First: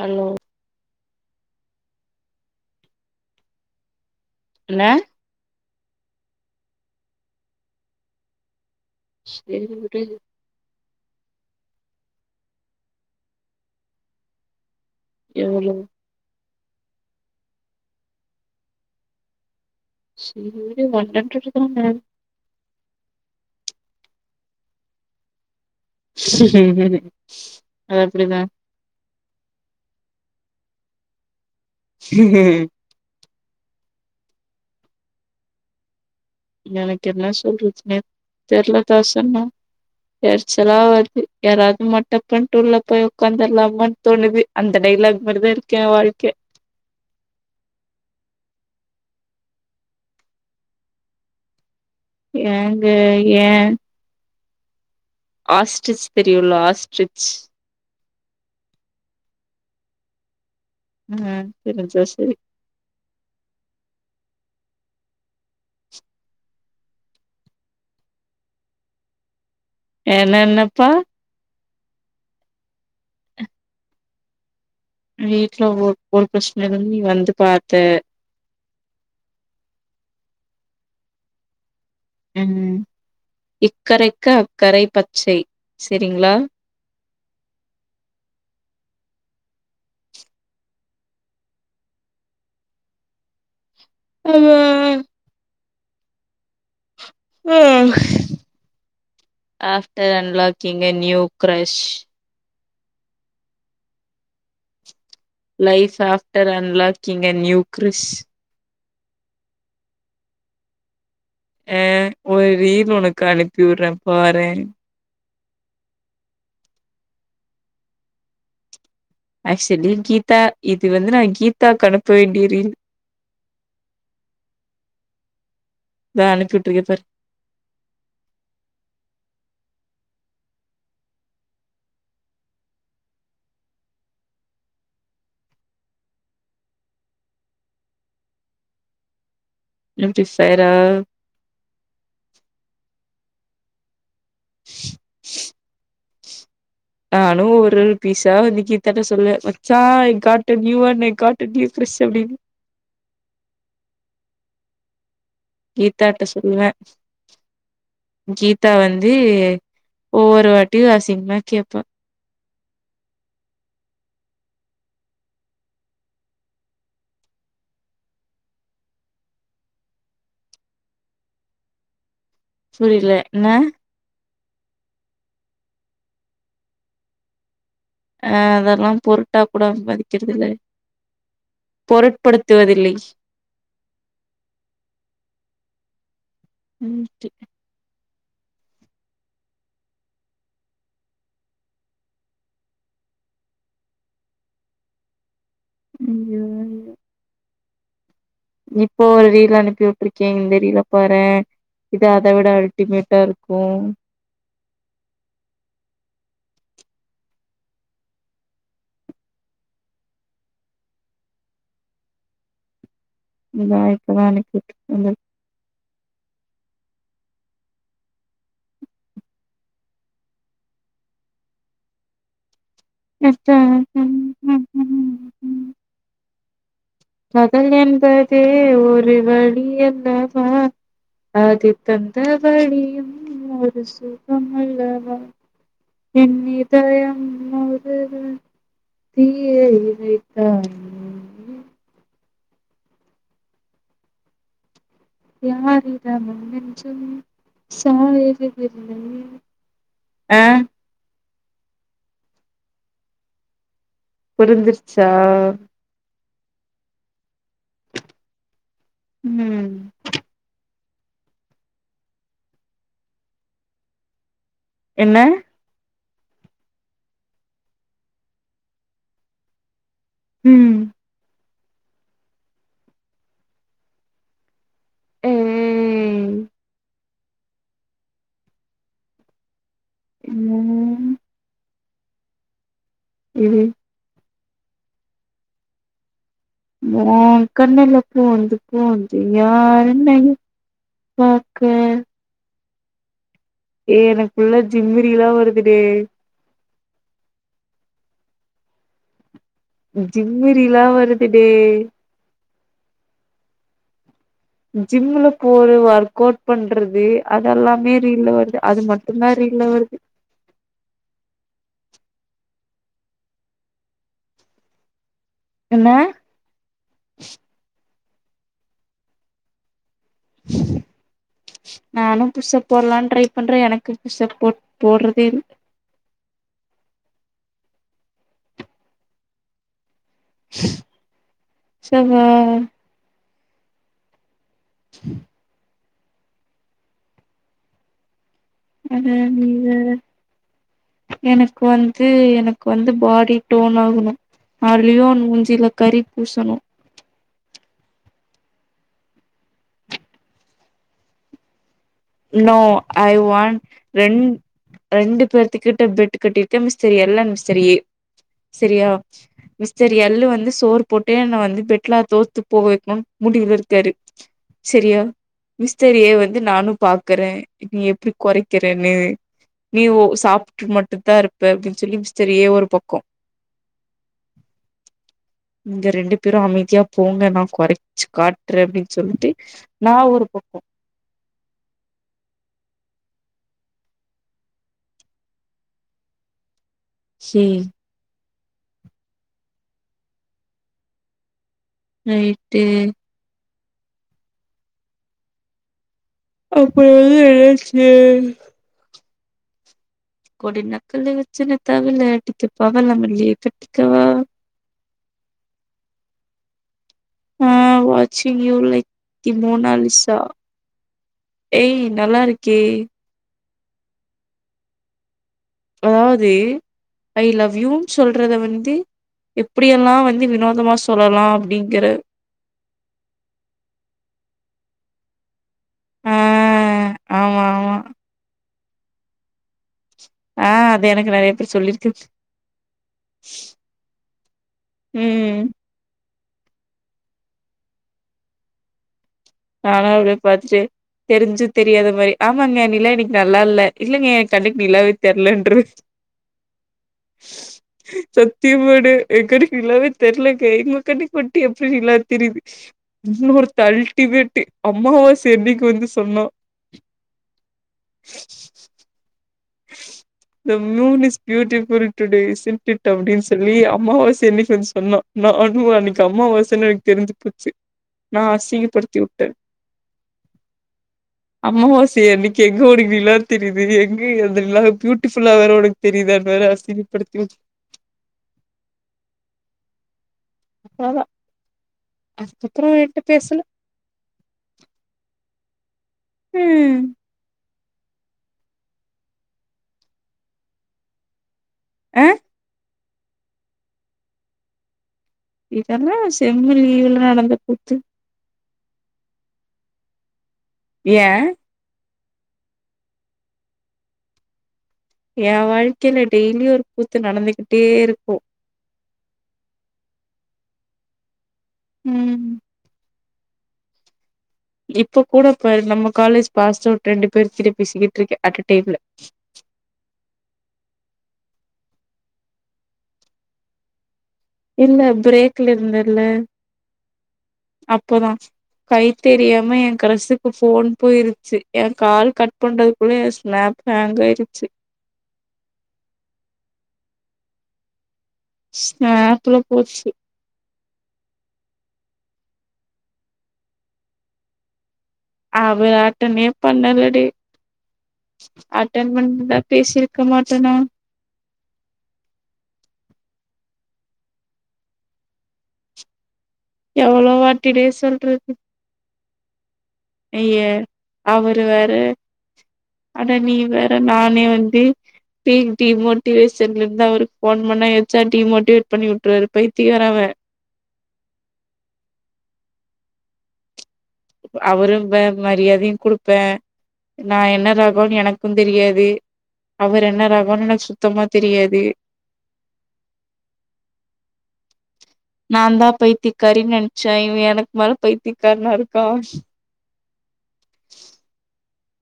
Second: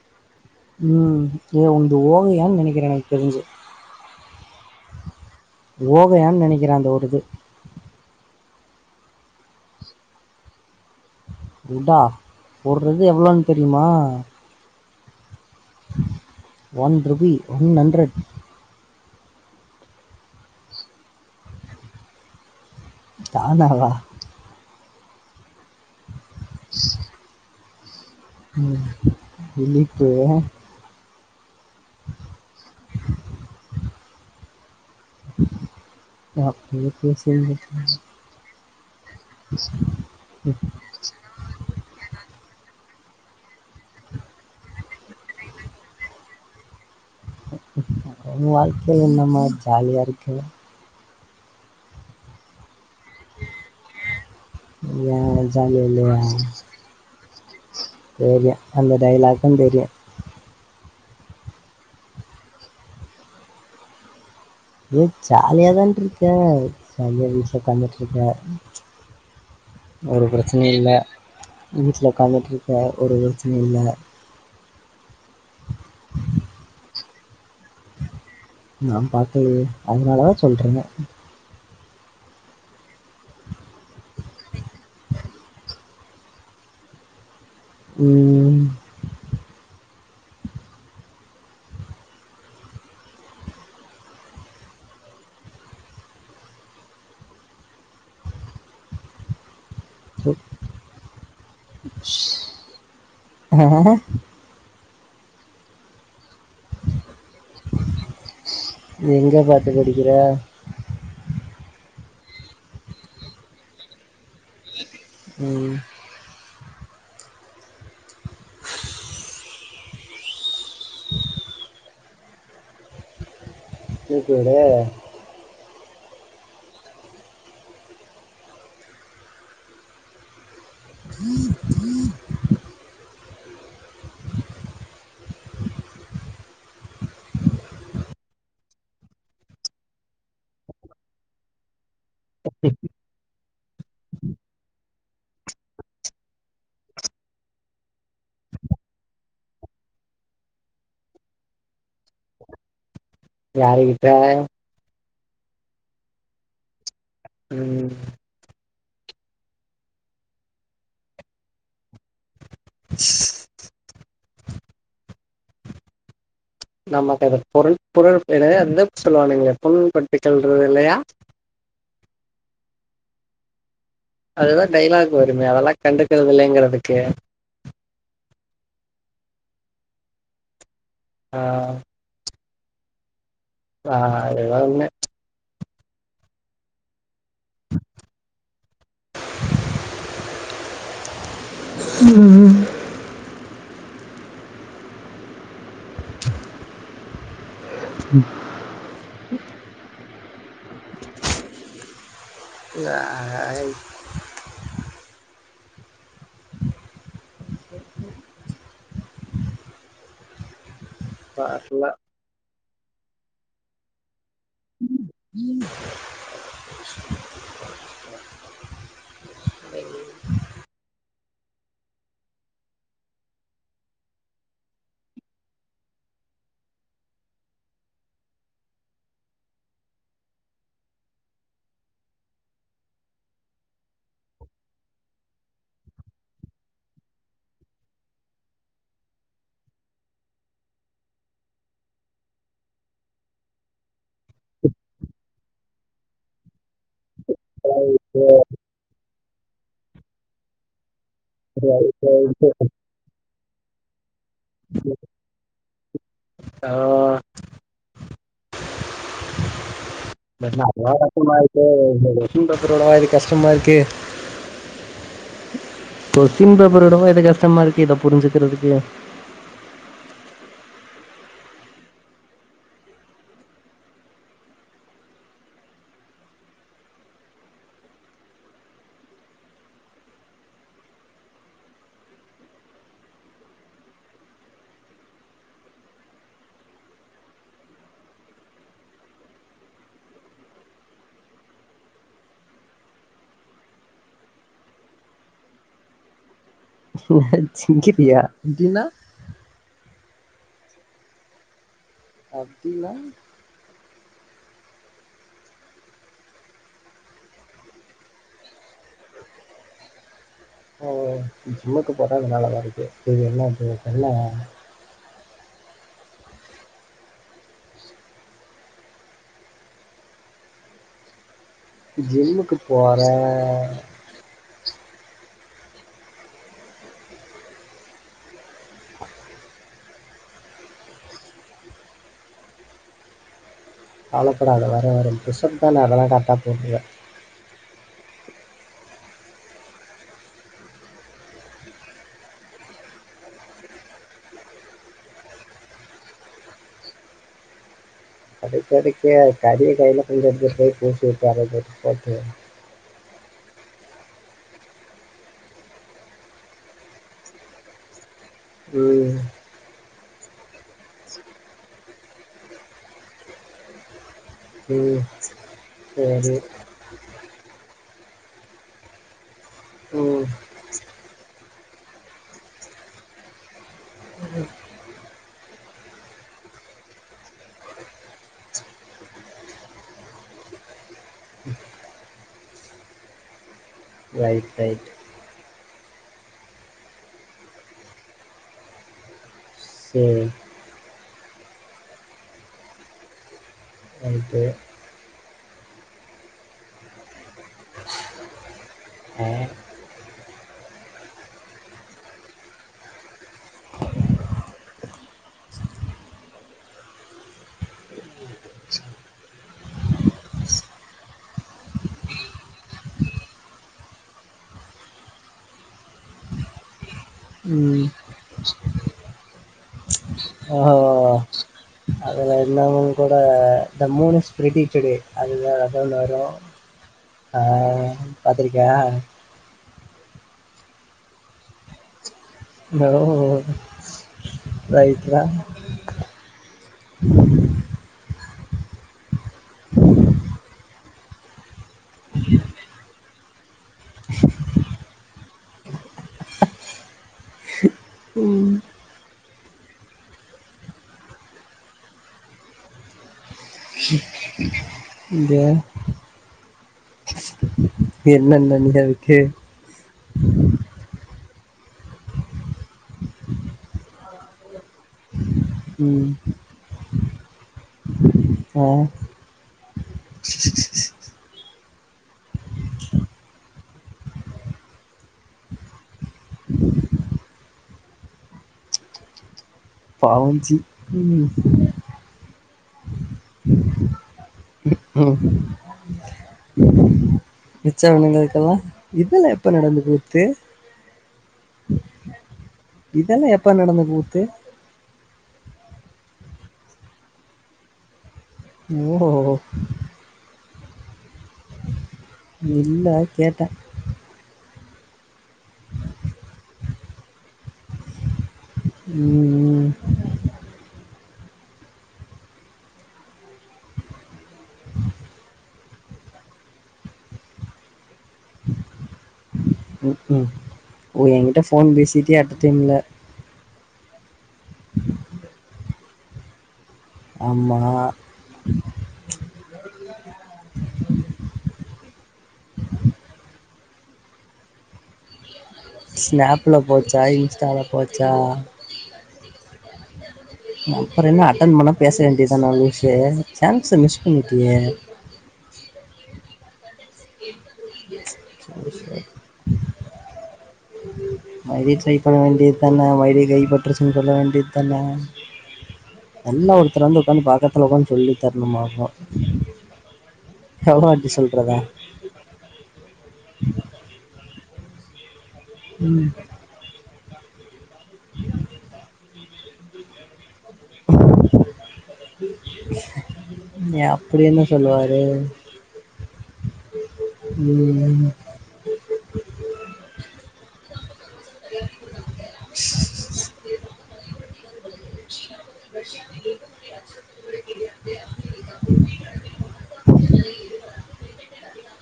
hello ம் ஏ உன்ந்து ஓகையானு நினைக்கிறே எனக்கு தெரிஞ்சு என்ன ஓகையானு நினைக்கிறே அந்த ஒரு இது சேரி வி விடு வுடா ஒரு இது எவ்ளோன்னு தெரியுமா எவ்ளோ ஒன் ரூபி ஒன் ஹண்ட்ரட் செரி விடு ஒன் ஹண்ட்ரட் தானே பாமாவா ம் அது அப்டிதா ம் இலிப்பு ஆ ம் ம் அப்பேயே எனக்கு என்ன பேசி சொல்றதுனே [unintelligible] தெர்ல தாசண்ணா எரிச்சலா வருது யாராவது மர்ட்டன் பண்டு உள்ள போய் உட்காந்துல்லம்மனு தோணுது அந்த டயலாக் மாரிதா இருக்கு ஏ வாழ்க்க உ வாழ்க்க என்னம்மா ஜாலியா இருக்கு ஏங்க ஏ ஏ ஜாலியா ஆஸ்ட்ரிச் இல்லையா தெரியுல்ல ஆஸ்ட்ரிச் தெரியு அந்த டைலாக்கு தெரியு ம் தெரிஞ்சா சேரி ஏ ஜாலியா தான்ட்டு இருக்கே ஜாலியா வீட்ல உட்காந்துட்டு இருக்கே ஒரு பிரச்சனையு என்னென்னப்பா இல்ல வீட்ல உக்காந்துட்டு இருக்க ஒரு பிரச்சனையு இல்ல வீட்டு்ல ஒ ஒரு பிரச்சனையு இல்லன்னு நீ வந்து பாத்த நா பாக்கலயே அதனாலதா சொல்றே ம் இக்கரைக்கு அக்கரை பச்சை செரிங்களா ம் ம் ம் ம் ம் ஆப்டர் அன்லாக்கிங்க நியூ கிரஷ் ஆ life after unlocking new crush எங்கே பார்த்து படிக்கிற ஆ ஒரு ரீல் உனக்கு அனுப்பி விடுறேன் பாறேன் ம் ஆக்சுவலி கீதா இது வந்து நான் கீதா அனுப்ப வேண்டிய ரீல் கேக்குதா தான் அனுப்பிட்டுருக்கேன் பார் நிம்தி செய்றா நானும் ஒரு பீஸா வந்து கீதாதாட சொல்லுவேன் மச்சான் என் காட்டு நியு வா நே காட்டு நியூ கிரிஷ் அப்டின்னு யாருகிட்ட கீதாட்ட சொல்வேன் உம் கீதா வந்து ஒவ்வொரு வாட்டியும் அசிங்கமா கேப்பா ஸ் நமக்கு அது பொருள் பொருள் பேரு இன்னெனு அதுவந்து சொல்லுவாங்க இங்க புண்படுத்திடன்றது இல்லியா புரியல என்னா அதுதான் டைலாக் வருமே அதெல்லாம் கண்டுக்கறதுல்லேங்றதுக்கு ஆ அதெலாம் பொருட்டா கூட மதிக்கிறதுல்ல ஆ பொருட்படுத்துவதில்லை ஆ எல்லாருமே உம் சேரி உம் உம் ம் உம் இப்போ ஒரு ரீல் அனுப்பி உட்ருக்கிங்லே இந்த ரீலா பாறேன் இது அத விட ஆஹ், அல்டிமேட்டா இருக்கும் வர்ல இதான் இப்போ தான் அனுப்பி உட்ருக்கேன் ம் நஷ்டோ ஆ பி காதல் என்பதே ஒரு வலி அல்லவா அதுத்தந்த வலியும் ஒரு சுகமல்லவா என் இதயம் முழுதும் தீயே வைத்தாய் யாரிடமும் நெஞ்சம் சாய்கரதில்லையே ஆ [unintelligible] புரிஞ்சிருச்சா ஆ ம் தெர்ல [inaudible] கொஸ்டின் பேப்பர் விட இது கஷ்டமா இருக்கே என்ன கொஸ்டின் பேப்பரவிடவா இது கஷ்டமா இருக்கு இத புரிஞ்சிக்கிறதுக்கு ம் ஏய் ம் எது ரா கண்ணுல பூந்து பூந்துயாருன்னே பாக்கே ஏ எனக்குள்ள ஜிம்மு ரீலா வருதுடே என்ன ஜிங்கிரியா அப்டின்னா ஜிம்மு ரீலா வருதுடே அப்டின்னா ஜிம்ல போற் ஒர்க் அவுட் பண்றது அதெல்லாமே ரீல்ல வருது அது மட்டுதா ரீல்ல வருது ஓ ஜிம்முக்கு போறதுனால வருது இது என்ன இருக்கு என்ன என்ன நானு ஜிம்முக்கு புஷ்அப் போட்லான் போறே ட்ரை பண்றே எனக்கு புஷ்அப் போ போட்றதே இல் ஷபா கவலப்படாத வரு வரு புஷ் அப் தான அதெல்லா கரெக்டா போற்றுவே அட நீ வேற எனக்கு வந்து எனக்கு வந்து பாடி டோன் ஆகணு ஆ லியோன் மூஞ்சில கறி பூசணு அதுக்கு எதுக்கு கரிய கைல கொஞ்ச எத்து போய் பூசி வுட்ற வேண்டியதா [inaudible] நோ ஐ வான்ட் ரெண் ரெண்டு பேத்து கிட்ட பெட் கட்டிருக்கே மிஸ்டர் எல் அன் மிஸ்டர் ஏ செரியா ம் மிஸ்டர் எல்லு வந்து சோறு போட்டு என்ன வந்து பெட்லா தோத்து போக வைக்கணுனு முடிவுல இருக்காரு சரியா ம் மிஸ்டர் ஏ சரி வந்து நானு பாக்குறே நீ எப்டி கொறைக்கிறேன்னு நீ ஓ ம் சாப்ட்டு மட்டு தா இருப்பே அப்டின்னு சொல்லி மிஸ்டர் ஏ ஒரு பக்கொ ம் நீங்க ரெண்டு பேரு அமைதியா போங்க நா கொறச்சு காட்டுறே அப்டின் சொல்ட்டு நா ஒரு பக்கொ ரைட் ரைட் சேர் சேரி ரைட்டு ரைட்டு இப்போ வந்து நா [unintelligible] ஆ கொடி நக்கலு வெச்சுன்னு தவிலு அடிச்சி பவள மல்லிய கட்டிக்கவா ஆ வாட்சிங் யூ லைக் தி மோனாலிசா ஏய் நல்லாருக்கே அதாவது ஐ லவ் யூன் ம் சொல்றத வந்து எப்டியெல்லா வந் எப்டி ஓ வினோதமா சொல்லலா அப்டிங்குற அதுல என்ன ஊங்கூட இந்த மூணு ஸ்ப்ரெடிடெடு அதுனால எவ்ள் ஆ நேரோ ஆமா ஆ ஆமா பாத்துருக்கியா ஆ அது எனக்கு நெறைய பேர் சொல்லிருக்கு ஓ ரைட்ரா ம் நானா அவ்ளோ பாத்துட்டு தெரிஞ்சு தெரியாத மாரி ஆமாங்க நிலா இன்னிக் நல்லால்ல இல்லைங்க எ கண்ணுக் நிலாவே தெர்லன்ருவே சத்தியமாடு எங்கண்ணுக்கு நிலாவே தெர்லங்க உங்க கண்ணுக் மட்டு எப்டி நிலா தெரிது இன்னொருத்த அல்டிமேட்டு அம்மாவாச இங்க அன்னிக்கு வந்து சொன்னா என்னென்ன நிலவுக்கு the moon is beautiful today is in it அப்டின் சொல்லி அம்மாவாச அன்னிக் வந்து சொன்னா நா னு அன்னிக்கு ம் அம்மாவாசனு எனக் தெரிஞ்சி போச்சு நா ஆ அசிங்கப்படுத்தி வுட் டே அம்மாவாசிய அன்னிக்கு எங்க உனக்கு நிலா தெரிது எங் க அந்த நிலா பியூட்டிஃபுல்லா வேற உனக்கு தெரியுதான் வேற அசிங்கப்படுத்தி வுட் பாவம் ஜி அவ்ளதா ம் அதுக்கப்புறோ என்ட்ட பேசல ம் ம் மிச்சவனுங்களுக்கெல்லா இதெல்லா எப்ப நடந்தது பே ஆ இதெல்லா எப்ப நடந்த கூத்து இதெல்லா செம்மு லீவுல நடந்த கூத்து ஓ யே இல்ல கேட்டே எ வாழ்க்கையில டெய்லியு ஒரு கூத்து நடந்துகிட்டே இருக்கு ம் ம் ம் இப்பக்கூட பாரு நம்ம காலேஜ் பாஸ்டவுட் ரெண்டு பேர் கிட்ட பேசிக்கிட்ருக்கே அட்டடைம்ல ம்க்ம் எங்கிட்ட ஃபோன் பேசிட்டே அட்ட டைம்ல இல்ல பிரேக்ல இருந்தல்ல ஆமா அப்போதா கை தெரியாம என் க்ரசுக்கு ஃபோன் போயிருச்சு எ கால் கட் பண்றது க்குள்ளயே ஸ்நாப் ஹாங்காய்டுச்சு ஸ்நாப்ல போச்சா இன்ஸ்டால போச்சா ஸ்நாப்ல போச்சு அப்புற என்ன அட்டன் பண்ண பேச வேண்டியதான லூசு சான்ச மிஸ் பண்ணிட்டியே அவரு அட்டனே பண்ணலடி அட்டன் பண்ணிந்தா பேசிருக்க மாட்டனா மறுடியு ட்ரை பண்ண வேண்டிய தானே மறுடியு கை பட்றச்சன்னு சொல்ல வேண்டியதானே எல்லா ஒருத்தர் வந்து எவ்ளோ உக்காந்து வாட்டிடே பக்கத்துல உக்காந்து சொல்லி தரணுமாக்கு ஐய்ய அவரு வேற அட நீ வேற நானே வந்து டி டி ம் மோட்டிவேஷ் செந்தில்தா இவருக்கு போன் பண்ணா எச்சா டிமோட்டிவேட் பண்ணி வுட்ரு பத்தியகார அவன் ஏ, அப்படி என்ன சொல்லுவார் அவருக்குமே மரியாதையும் குடுப்பே நா என்ன தரபோறன் ம் எனக்கு தெரியாதே அவர் என்ன ரகன்னு சுத்தமா தெரியாதே நான் தா பைத்திக்காரின் நென்ச்சே இவ எனக்கு மேல பயத்திக்காரனா இருக்கா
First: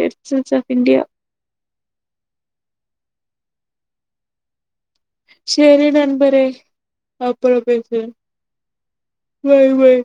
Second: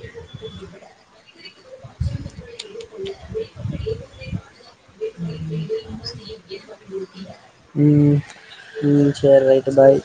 எரிச்சல் சாப் இன்டியா செரி நண்பரே அப்பறம் பேசுரே ம் ம் சரி ரைட்டு பாய் பாய்